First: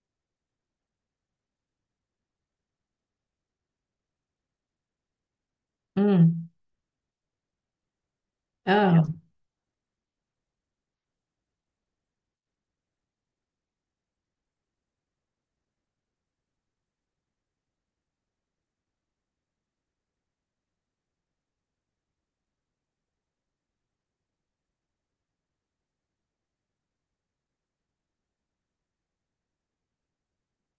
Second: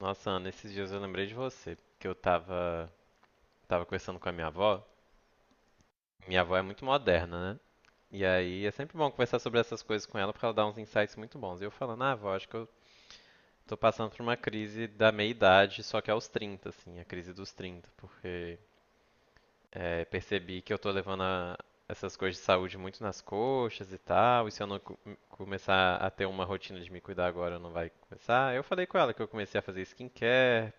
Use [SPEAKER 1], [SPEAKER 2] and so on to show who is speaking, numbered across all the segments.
[SPEAKER 1] Nossa, Ana, esses dias eu lembrei de você, porque eu tava conversando com a minha avó. Minha
[SPEAKER 2] Hum.
[SPEAKER 1] avó é muito moderna, né? E aí é
[SPEAKER 2] ah,
[SPEAKER 1] sempre
[SPEAKER 2] Ela-
[SPEAKER 1] bom conversar sobre essas coisas com ela, porque ela dá uns insights muito bons. E eu falando, ah, avó, acho que eu tô passando por uma crise da meia-idade, só que é aos 30, assim, a crise dos 30, porque percebi que eu tô essas coisas de saúde muito nas coxas e tal, e se eu não começar a ter uma rotina de me cuidar agora, não vai começar. Eu falei com ela que eu comecei a fazer skincare,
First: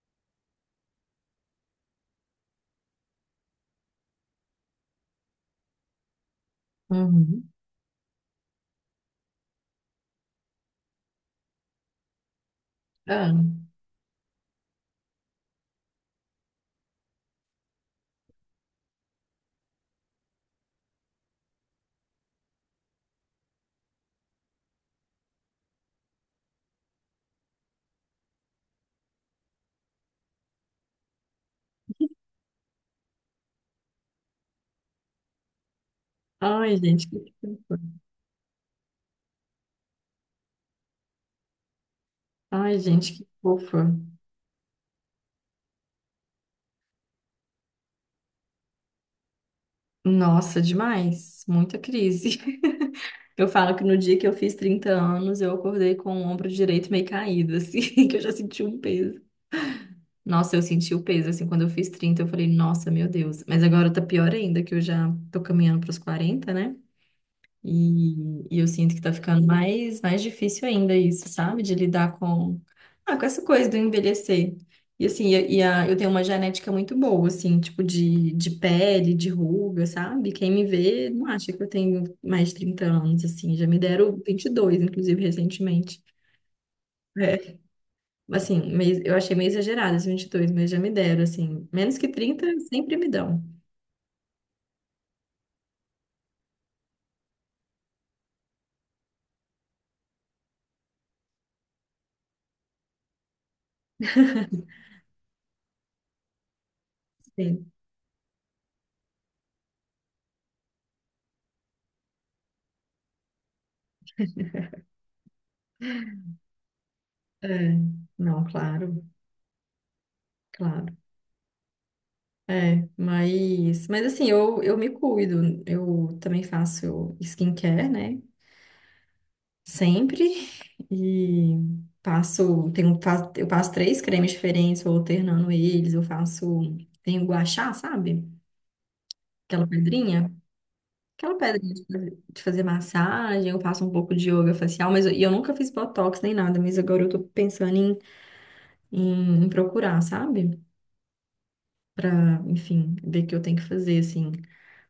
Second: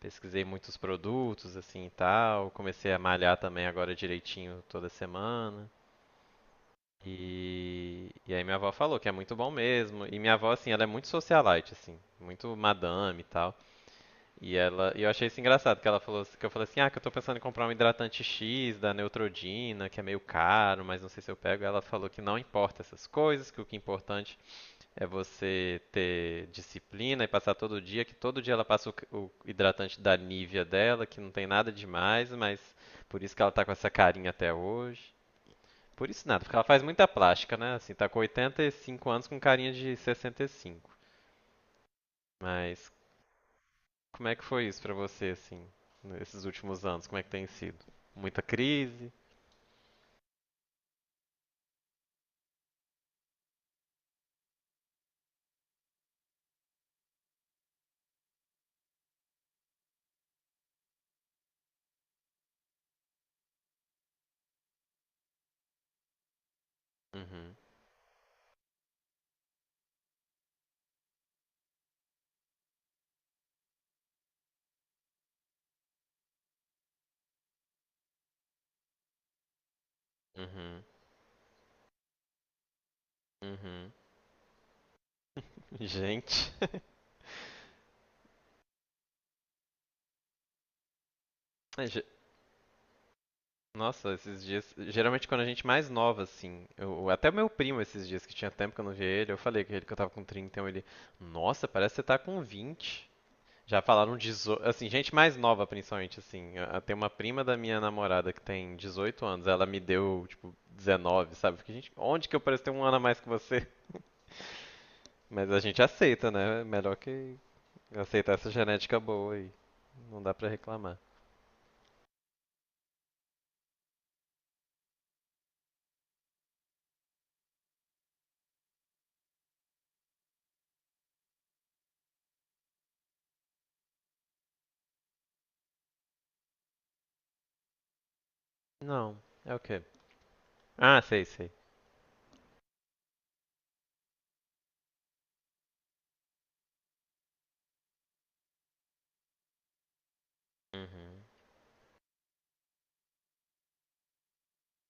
[SPEAKER 1] pesquisei muitos produtos, assim e tal. Comecei a malhar também agora direitinho toda semana.
[SPEAKER 2] Uhum.
[SPEAKER 1] E aí minha avó falou que é muito bom mesmo. E minha avó, assim, ela é muito socialite, assim, muito madame e
[SPEAKER 2] Ah.
[SPEAKER 1] tal. E ela, e eu achei isso engraçado, que ela falou, que eu falei assim, ah, que eu tô pensando em comprar um hidratante X da Neutrodina, que é meio caro, mas não sei se eu pego. Ela falou que não importa essas coisas, que o que é importante é você ter disciplina e passar todo dia, que todo dia ela passa o hidratante da Nivea dela, que não tem nada demais, mas por isso que ela tá com essa carinha até hoje. Por isso nada, porque ela
[SPEAKER 2] Ai,
[SPEAKER 1] faz muita
[SPEAKER 2] gente, que
[SPEAKER 1] plástica, né?
[SPEAKER 2] fofa.
[SPEAKER 1] Assim, tá com 85 anos com carinha de 65.
[SPEAKER 2] Ai,
[SPEAKER 1] Mas
[SPEAKER 2] gente, que fofa.
[SPEAKER 1] como é que foi isso pra você, assim, nesses últimos anos? Como é que tem sido? Muita crise?
[SPEAKER 2] Nossa, demais. Muita crise. Eu falo que no dia que eu fiz 30 anos, eu acordei com o ombro direito meio caído, assim, que eu já senti um peso. Nossa, eu senti o peso, assim, quando eu fiz 30 eu falei, nossa, meu Deus. Mas agora tá pior ainda, que eu já tô caminhando pros 40, né?
[SPEAKER 1] Uhum,
[SPEAKER 2] E eu sinto que tá ficando mais difícil ainda isso, sabe? De lidar com essa coisa do envelhecer. E assim, eu tenho uma genética muito boa, assim, tipo de pele, de ruga, sabe? Quem me
[SPEAKER 1] uhum,
[SPEAKER 2] vê não acha que eu tenho mais de 30 anos, assim. Já me
[SPEAKER 1] uhum.
[SPEAKER 2] deram 22 inclusive, recentemente.
[SPEAKER 1] Gente.
[SPEAKER 2] É. Assim, eu achei meio exagerado esses 22, mas já me deram, assim. Menos que 30 sempre me dão.
[SPEAKER 1] Nossa, esses dias, geralmente quando a gente mais nova, assim, eu, até o meu primo esses dias, que tinha tempo que eu não via ele, eu falei que ele que eu tava com 30, então ele, nossa, parece que você tá com 20. Já falaram 18, assim, gente mais nova principalmente, tem uma prima da
[SPEAKER 2] Sim.
[SPEAKER 1] minha namorada que tem 18 anos, ela me deu, tipo, 19, sabe? Porque, gente, onde que eu pareço ter um ano a mais que você? Mas a gente aceita, né? É melhor que
[SPEAKER 2] É.
[SPEAKER 1] aceitar
[SPEAKER 2] Não,
[SPEAKER 1] essa genética
[SPEAKER 2] claro,
[SPEAKER 1] boa aí, não dá pra
[SPEAKER 2] claro.
[SPEAKER 1] reclamar.
[SPEAKER 2] É, mas assim, eu me cuido. Eu também faço skincare, né? Sempre. E eu passo três cremes diferentes, vou alternando eles. Tenho guachá, sabe?
[SPEAKER 1] Não, é o
[SPEAKER 2] Aquela
[SPEAKER 1] quê?
[SPEAKER 2] pedrinha.
[SPEAKER 1] Ah, sei,
[SPEAKER 2] Aquela
[SPEAKER 1] sei.
[SPEAKER 2] pedrinha de fazer massagem. Eu faço um pouco de yoga facial, e eu nunca fiz botox nem nada. Mas agora eu tô pensando em procurar, sabe?
[SPEAKER 1] Uhum.
[SPEAKER 2] Pra, enfim, ver o que eu tenho que fazer, assim,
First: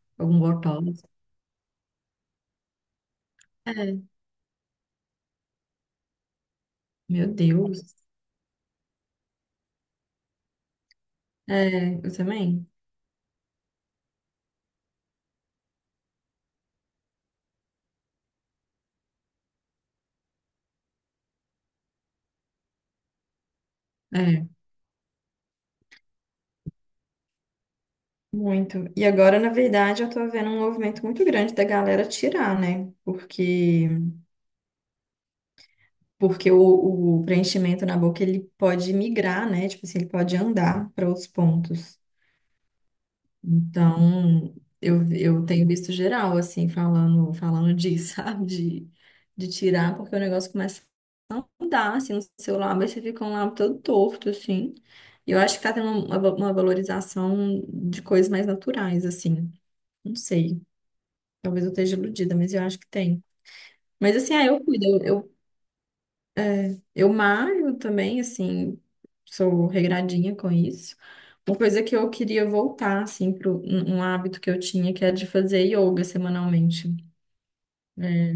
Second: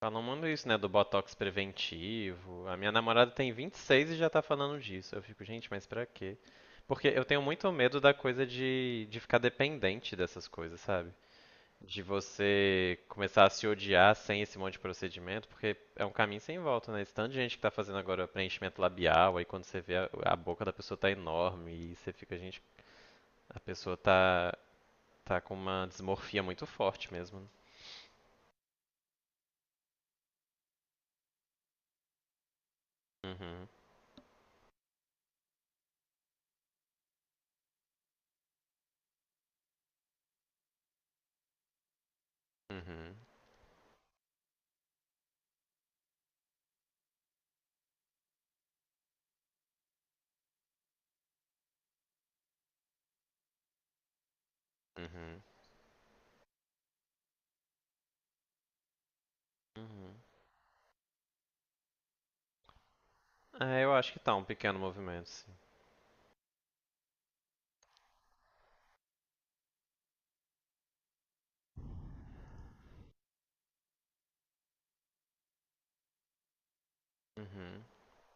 [SPEAKER 1] Falam
[SPEAKER 2] algum
[SPEAKER 1] muito isso, né, do
[SPEAKER 2] botox.
[SPEAKER 1] botox preventivo. A minha namorada tem 26
[SPEAKER 2] É,
[SPEAKER 1] e seis e já tá falando disso. Eu fico, gente, mas pra quê? Porque eu
[SPEAKER 2] meu
[SPEAKER 1] tenho muito
[SPEAKER 2] Deus.
[SPEAKER 1] medo da coisa de ficar dependente dessas coisas, sabe?
[SPEAKER 2] É,
[SPEAKER 1] De
[SPEAKER 2] eu também.
[SPEAKER 1] você começar a se odiar sem esse monte de procedimento, porque é um caminho sem volta, né? Esse tanto de gente que tá fazendo agora preenchimento labial, aí quando você vê a boca da pessoa tá enorme e você fica, gente, a pessoa
[SPEAKER 2] É,
[SPEAKER 1] tá, tá com uma desmorfia muito forte mesmo, né?
[SPEAKER 2] muito. E agora, na verdade, eu tô vendo um movimento muito grande da galera tirar, né?
[SPEAKER 1] Uhum,
[SPEAKER 2] Porque o preenchimento na boca ele pode migrar, né? Tipo assim, ele pode andar para outros pontos.
[SPEAKER 1] uhum,
[SPEAKER 2] Então, eu tenho visto geral assim falando disso, sabe? De tirar, porque o negócio começa a andar assim no seu lábio, aí você fica um lábio todo torto assim. E eu
[SPEAKER 1] uhum,
[SPEAKER 2] acho que tá tendo uma valorização de coisas mais naturais assim.
[SPEAKER 1] uhum.
[SPEAKER 2] Não sei. Talvez eu esteja iludida, mas eu acho que tem.
[SPEAKER 1] É, eu acho
[SPEAKER 2] Mas
[SPEAKER 1] que
[SPEAKER 2] assim,
[SPEAKER 1] tá
[SPEAKER 2] ah,
[SPEAKER 1] um
[SPEAKER 2] eu
[SPEAKER 1] pequeno
[SPEAKER 2] cuido. Eu,
[SPEAKER 1] movimento,
[SPEAKER 2] eu,
[SPEAKER 1] sim.
[SPEAKER 2] eu malho também, assim, sou regradinha com isso. Uma coisa que eu queria voltar, assim, para um hábito que eu tinha, que era de fazer yoga semanalmente.
[SPEAKER 1] Uhum.
[SPEAKER 2] É,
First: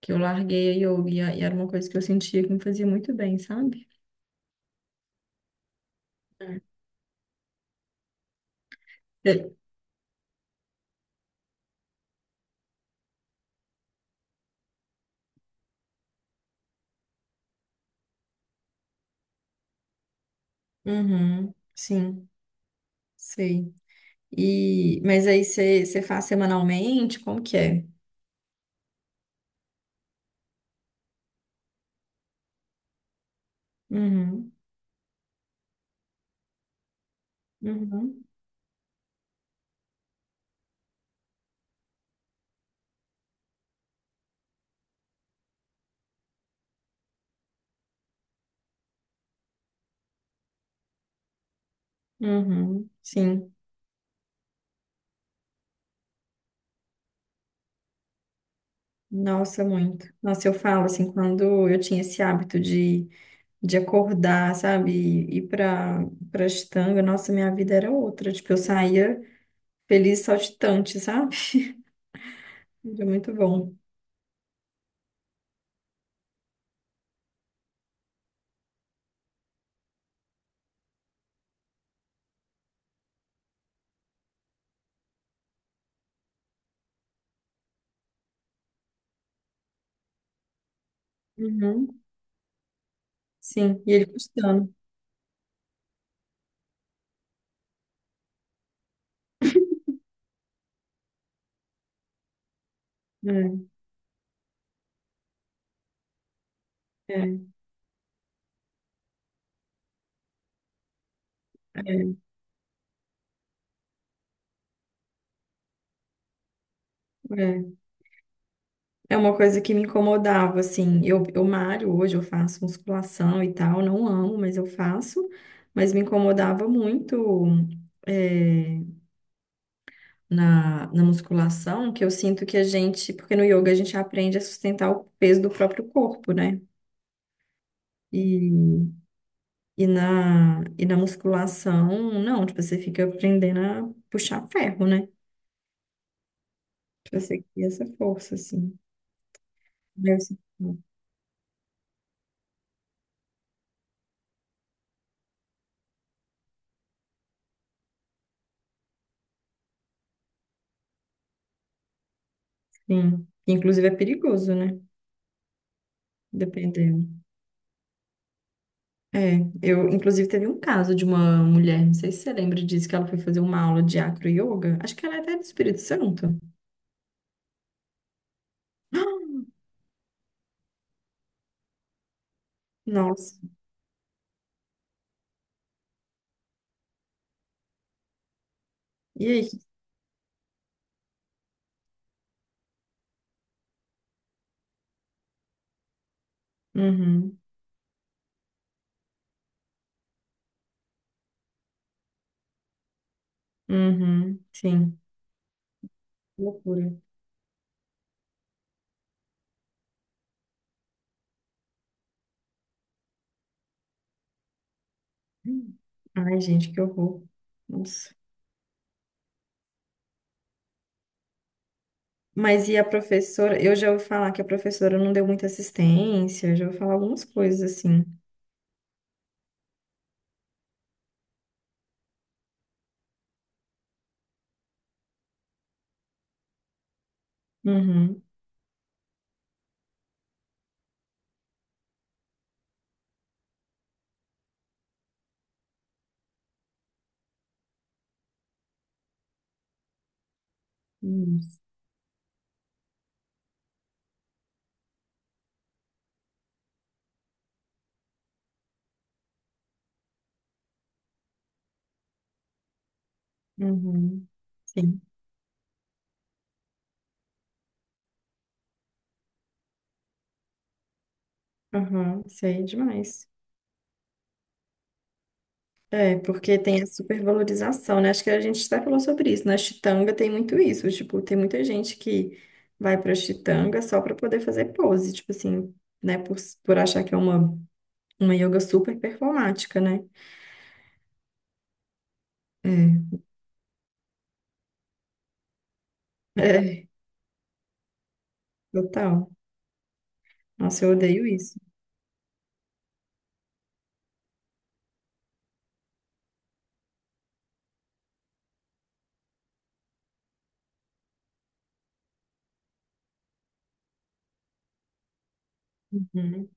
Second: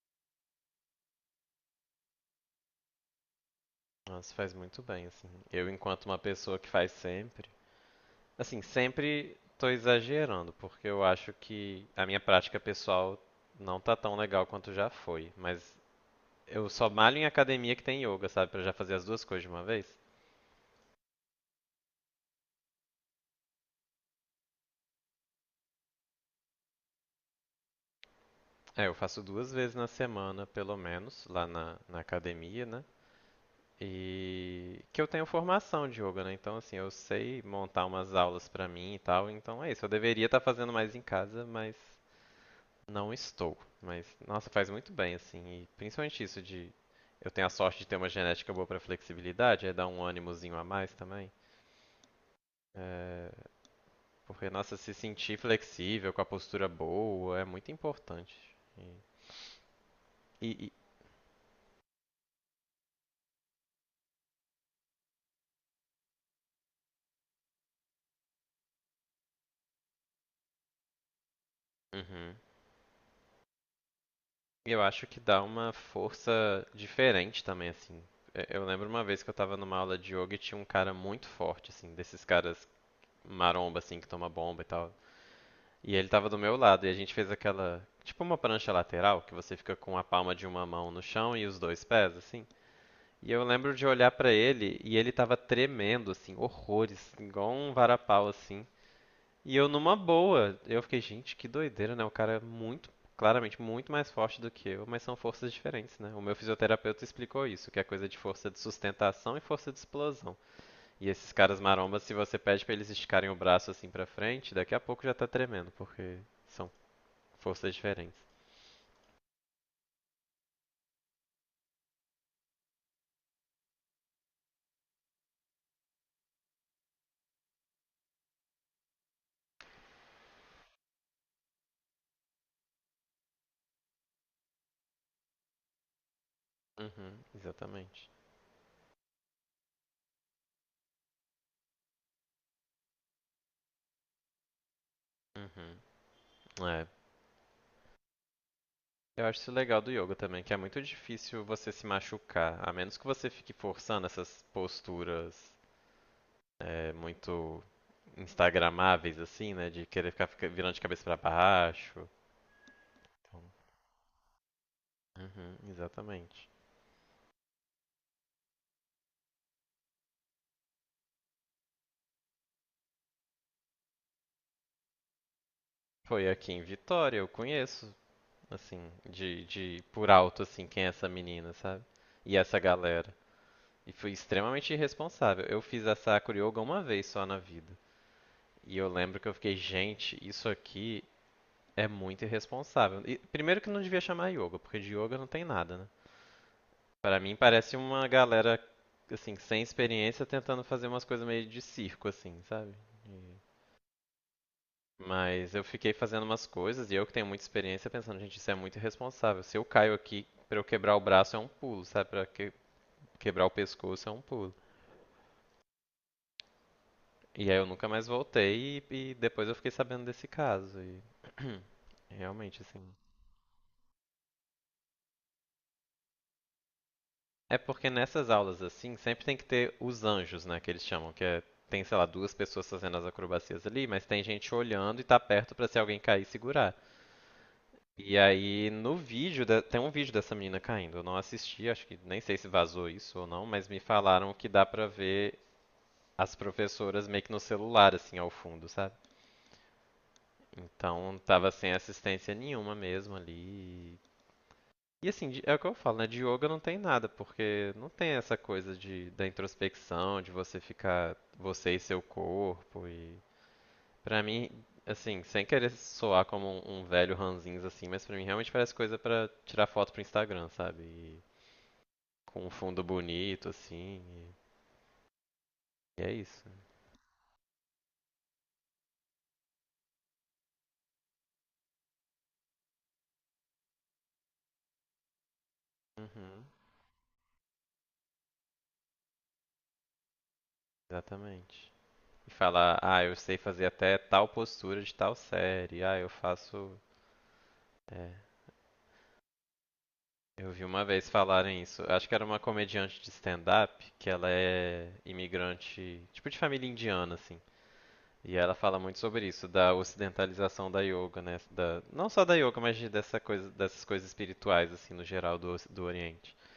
[SPEAKER 2] que eu larguei a yoga e era uma coisa que eu sentia que me fazia muito bem, sabe?
[SPEAKER 1] Nossa, faz muito bem, assim. Eu, enquanto uma pessoa que faz sempre. Assim, sempre
[SPEAKER 2] É.
[SPEAKER 1] tô exagerando, porque eu acho que a minha prática pessoal não tá tão legal quanto já foi. Mas eu só malho em academia que tem yoga, sabe? Pra já fazer as duas coisas de uma vez.
[SPEAKER 2] Uhum, sim, sei. E, mas aí você faz semanalmente? Como que é?
[SPEAKER 1] É, eu faço duas vezes na semana, pelo menos, lá na academia, né?
[SPEAKER 2] Uhum,
[SPEAKER 1] E que eu tenho formação de yoga, né? Então, assim, eu sei montar umas
[SPEAKER 2] uhum,
[SPEAKER 1] aulas pra mim e tal. Então é isso. Eu deveria estar fazendo mais em casa, mas não estou. Mas, nossa, faz muito bem, assim. E principalmente isso de. Eu tenho a sorte de ter uma genética boa pra flexibilidade, é dar um ânimozinho a mais também.
[SPEAKER 2] uhum,
[SPEAKER 1] É,
[SPEAKER 2] sim.
[SPEAKER 1] porque, nossa, se sentir flexível, com a postura boa, é muito importante. E,
[SPEAKER 2] Nossa, muito.
[SPEAKER 1] e,
[SPEAKER 2] Nossa, eu
[SPEAKER 1] e-
[SPEAKER 2] falo assim, quando eu tinha esse hábito de acordar, sabe, e ir pra estanga, nossa, minha vida era outra. Tipo, eu saía feliz, saltitante, sabe?
[SPEAKER 1] Uhum.
[SPEAKER 2] Era muito bom.
[SPEAKER 1] Eu acho que dá uma força diferente também, assim. É, eu lembro uma vez que eu tava numa aula de yoga e tinha um cara muito forte, assim, desses caras maromba, assim, que toma bomba e tal. E ele tava do meu lado e a gente fez aquela, tipo uma prancha lateral, que você fica com a palma de uma mão no chão e os dois
[SPEAKER 2] Uhum.
[SPEAKER 1] pés, assim. E eu lembro
[SPEAKER 2] Sim,
[SPEAKER 1] de
[SPEAKER 2] e ele
[SPEAKER 1] olhar pra
[SPEAKER 2] custando.
[SPEAKER 1] ele e ele tava tremendo, assim, horrores, igual um varapau, assim. E eu numa boa, eu fiquei, gente, que doideira, né? O cara é muito,
[SPEAKER 2] É,
[SPEAKER 1] claramente muito mais forte do que eu, mas são forças diferentes, né? O meu fisioterapeuta
[SPEAKER 2] é,
[SPEAKER 1] explicou isso, que é coisa de força de sustentação e força de explosão. E esses caras marombas, se
[SPEAKER 2] é,
[SPEAKER 1] você pede pra eles esticarem o braço assim pra frente, daqui a pouco já tá tremendo, porque são
[SPEAKER 2] é.
[SPEAKER 1] forças diferentes.
[SPEAKER 2] É uma coisa que me incomodava, assim. Eu malho hoje, eu faço musculação e tal, não amo, mas eu faço. Mas me incomodava muito. É, na musculação, que eu sinto que a gente, porque no yoga a gente aprende a sustentar o peso do próprio corpo, né?
[SPEAKER 1] Uhum, exatamente.
[SPEAKER 2] E, e na musculação, não, tipo, você fica aprendendo a puxar ferro, né?
[SPEAKER 1] Uhum. É.
[SPEAKER 2] Tipo, você cria essa força, assim.
[SPEAKER 1] Eu acho isso legal do yoga
[SPEAKER 2] Deve ser-
[SPEAKER 1] também, que é muito difícil você se machucar, a menos que você fique forçando essas posturas muito instagramáveis, assim, né? De querer virando de cabeça pra baixo.
[SPEAKER 2] Sim.
[SPEAKER 1] Então,
[SPEAKER 2] Inclusive é perigoso, né?
[SPEAKER 1] uhum, exatamente.
[SPEAKER 2] Dependendo. É, eu, inclusive, teve um caso de uma mulher, não sei se você lembra disso, que ela foi fazer uma aula de acro yoga. Acho que ela é até do Espírito
[SPEAKER 1] Foi
[SPEAKER 2] Santo.
[SPEAKER 1] aqui em Vitória, eu conheço, assim, de, de por alto, assim, quem é essa menina, sabe? E essa galera.
[SPEAKER 2] Nossa.
[SPEAKER 1] E fui extremamente irresponsável. Eu fiz a Sakura Yoga uma vez só na vida. E eu lembro
[SPEAKER 2] E
[SPEAKER 1] que eu fiquei,
[SPEAKER 2] aí?
[SPEAKER 1] gente, isso aqui é muito irresponsável. E, primeiro que não devia chamar yoga, porque de yoga não tem nada, né? Pra mim
[SPEAKER 2] Uhum.
[SPEAKER 1] parece uma galera, assim, sem experiência tentando fazer umas coisas meio de circo, assim, sabe? E-
[SPEAKER 2] Uhum, sim,
[SPEAKER 1] Mas eu fiquei fazendo umas coisas
[SPEAKER 2] loucura.
[SPEAKER 1] e eu que tenho muita experiência pensando, gente, isso é muito irresponsável. Se eu caio aqui, pra eu quebrar o braço é um pulo, sabe? Quebrar o pescoço é um pulo.
[SPEAKER 2] Ai, gente, que horror.
[SPEAKER 1] E aí eu nunca mais
[SPEAKER 2] Nossa.
[SPEAKER 1] voltei e depois eu fiquei sabendo desse caso. E...
[SPEAKER 2] Mas e a professora? Eu já ouvi falar que a professora não deu muita assistência, eu já ouvi falar algumas
[SPEAKER 1] É
[SPEAKER 2] coisas
[SPEAKER 1] porque
[SPEAKER 2] assim.
[SPEAKER 1] nessas aulas assim, sempre tem que ter os anjos, né, que eles chamam, que é tem, sei lá, duas pessoas fazendo as acrobacias ali, mas tem gente olhando e tá perto pra se alguém cair e segurar. E
[SPEAKER 2] Uhum,
[SPEAKER 1] aí, no vídeo, tem um vídeo dessa menina caindo. Eu não assisti, acho que nem sei se vazou isso ou não, mas me falaram que dá pra ver as professoras meio que no celular, assim, ao fundo, sabe? Então, tava
[SPEAKER 2] isso,
[SPEAKER 1] sem assistência nenhuma mesmo ali. E assim, é o que eu falo, né? De yoga não tem nada, porque não tem essa coisa de, da introspecção, de você ficar você e seu corpo e pra
[SPEAKER 2] uhum,
[SPEAKER 1] mim,
[SPEAKER 2] sim.
[SPEAKER 1] assim, sem querer soar como um velho ranzinza assim, mas pra mim realmente parece coisa pra tirar foto pro Instagram, sabe? E,
[SPEAKER 2] Aham,
[SPEAKER 1] com um
[SPEAKER 2] sei
[SPEAKER 1] fundo
[SPEAKER 2] demais.
[SPEAKER 1] bonito assim. E é
[SPEAKER 2] É,
[SPEAKER 1] isso.
[SPEAKER 2] porque tem a supervalorização, né? Acho que a gente até falou sobre isso. Na Chitanga tem muito isso. Tipo, tem muita gente que vai pra Chitanga só pra poder fazer pose, tipo assim, né? Por,
[SPEAKER 1] Uhum,
[SPEAKER 2] por achar que é uma yoga super performática, né?
[SPEAKER 1] exatamente. E falar, ah, eu sei fazer até tal postura de tal série. Ah, eu
[SPEAKER 2] É,
[SPEAKER 1] faço.
[SPEAKER 2] é,
[SPEAKER 1] É,
[SPEAKER 2] total.
[SPEAKER 1] eu vi uma
[SPEAKER 2] Nossa, eu
[SPEAKER 1] vez
[SPEAKER 2] odeio isso.
[SPEAKER 1] falarem isso. Acho que era uma comediante de stand-up, que ela é imigrante, tipo de família indiana, assim. E ela fala muito sobre isso, da ocidentalização da yoga, né? Da, não só da yoga, dessa coisa, dessas coisas espirituais, assim, no geral do, do Oriente.
[SPEAKER 2] Uhum.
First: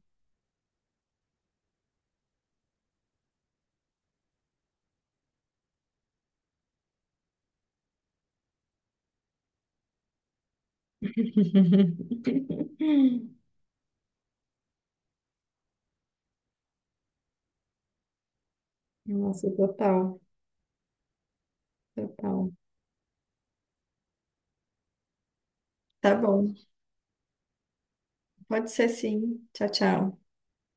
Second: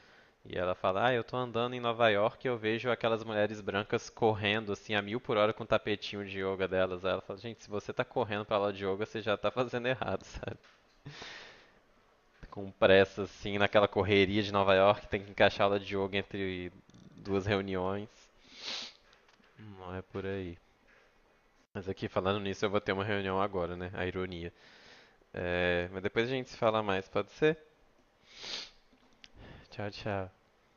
[SPEAKER 1] E ela fala, ah, eu tô andando em Nova York e eu vejo aquelas mulheres brancas correndo, assim, a mil por hora com o tapetinho de yoga delas. Aí ela fala, gente, se você tá correndo pra aula de yoga, você já tá fazendo errado. Sabe? Com pressa, assim, naquela correria de Nova York, tem que encaixar aula de yoga entre duas reuniões.
[SPEAKER 2] Nossa,
[SPEAKER 1] Não é
[SPEAKER 2] total,
[SPEAKER 1] por aí. Mas aqui, falando
[SPEAKER 2] total.
[SPEAKER 1] nisso, eu vou ter uma reunião agora, né? A ironia. É, mas
[SPEAKER 2] Tá
[SPEAKER 1] depois a gente
[SPEAKER 2] bom.
[SPEAKER 1] se fala mais, pode ser?
[SPEAKER 2] Pode ser sim. Tchau,
[SPEAKER 1] Tchau,
[SPEAKER 2] tchau.
[SPEAKER 1] tchau.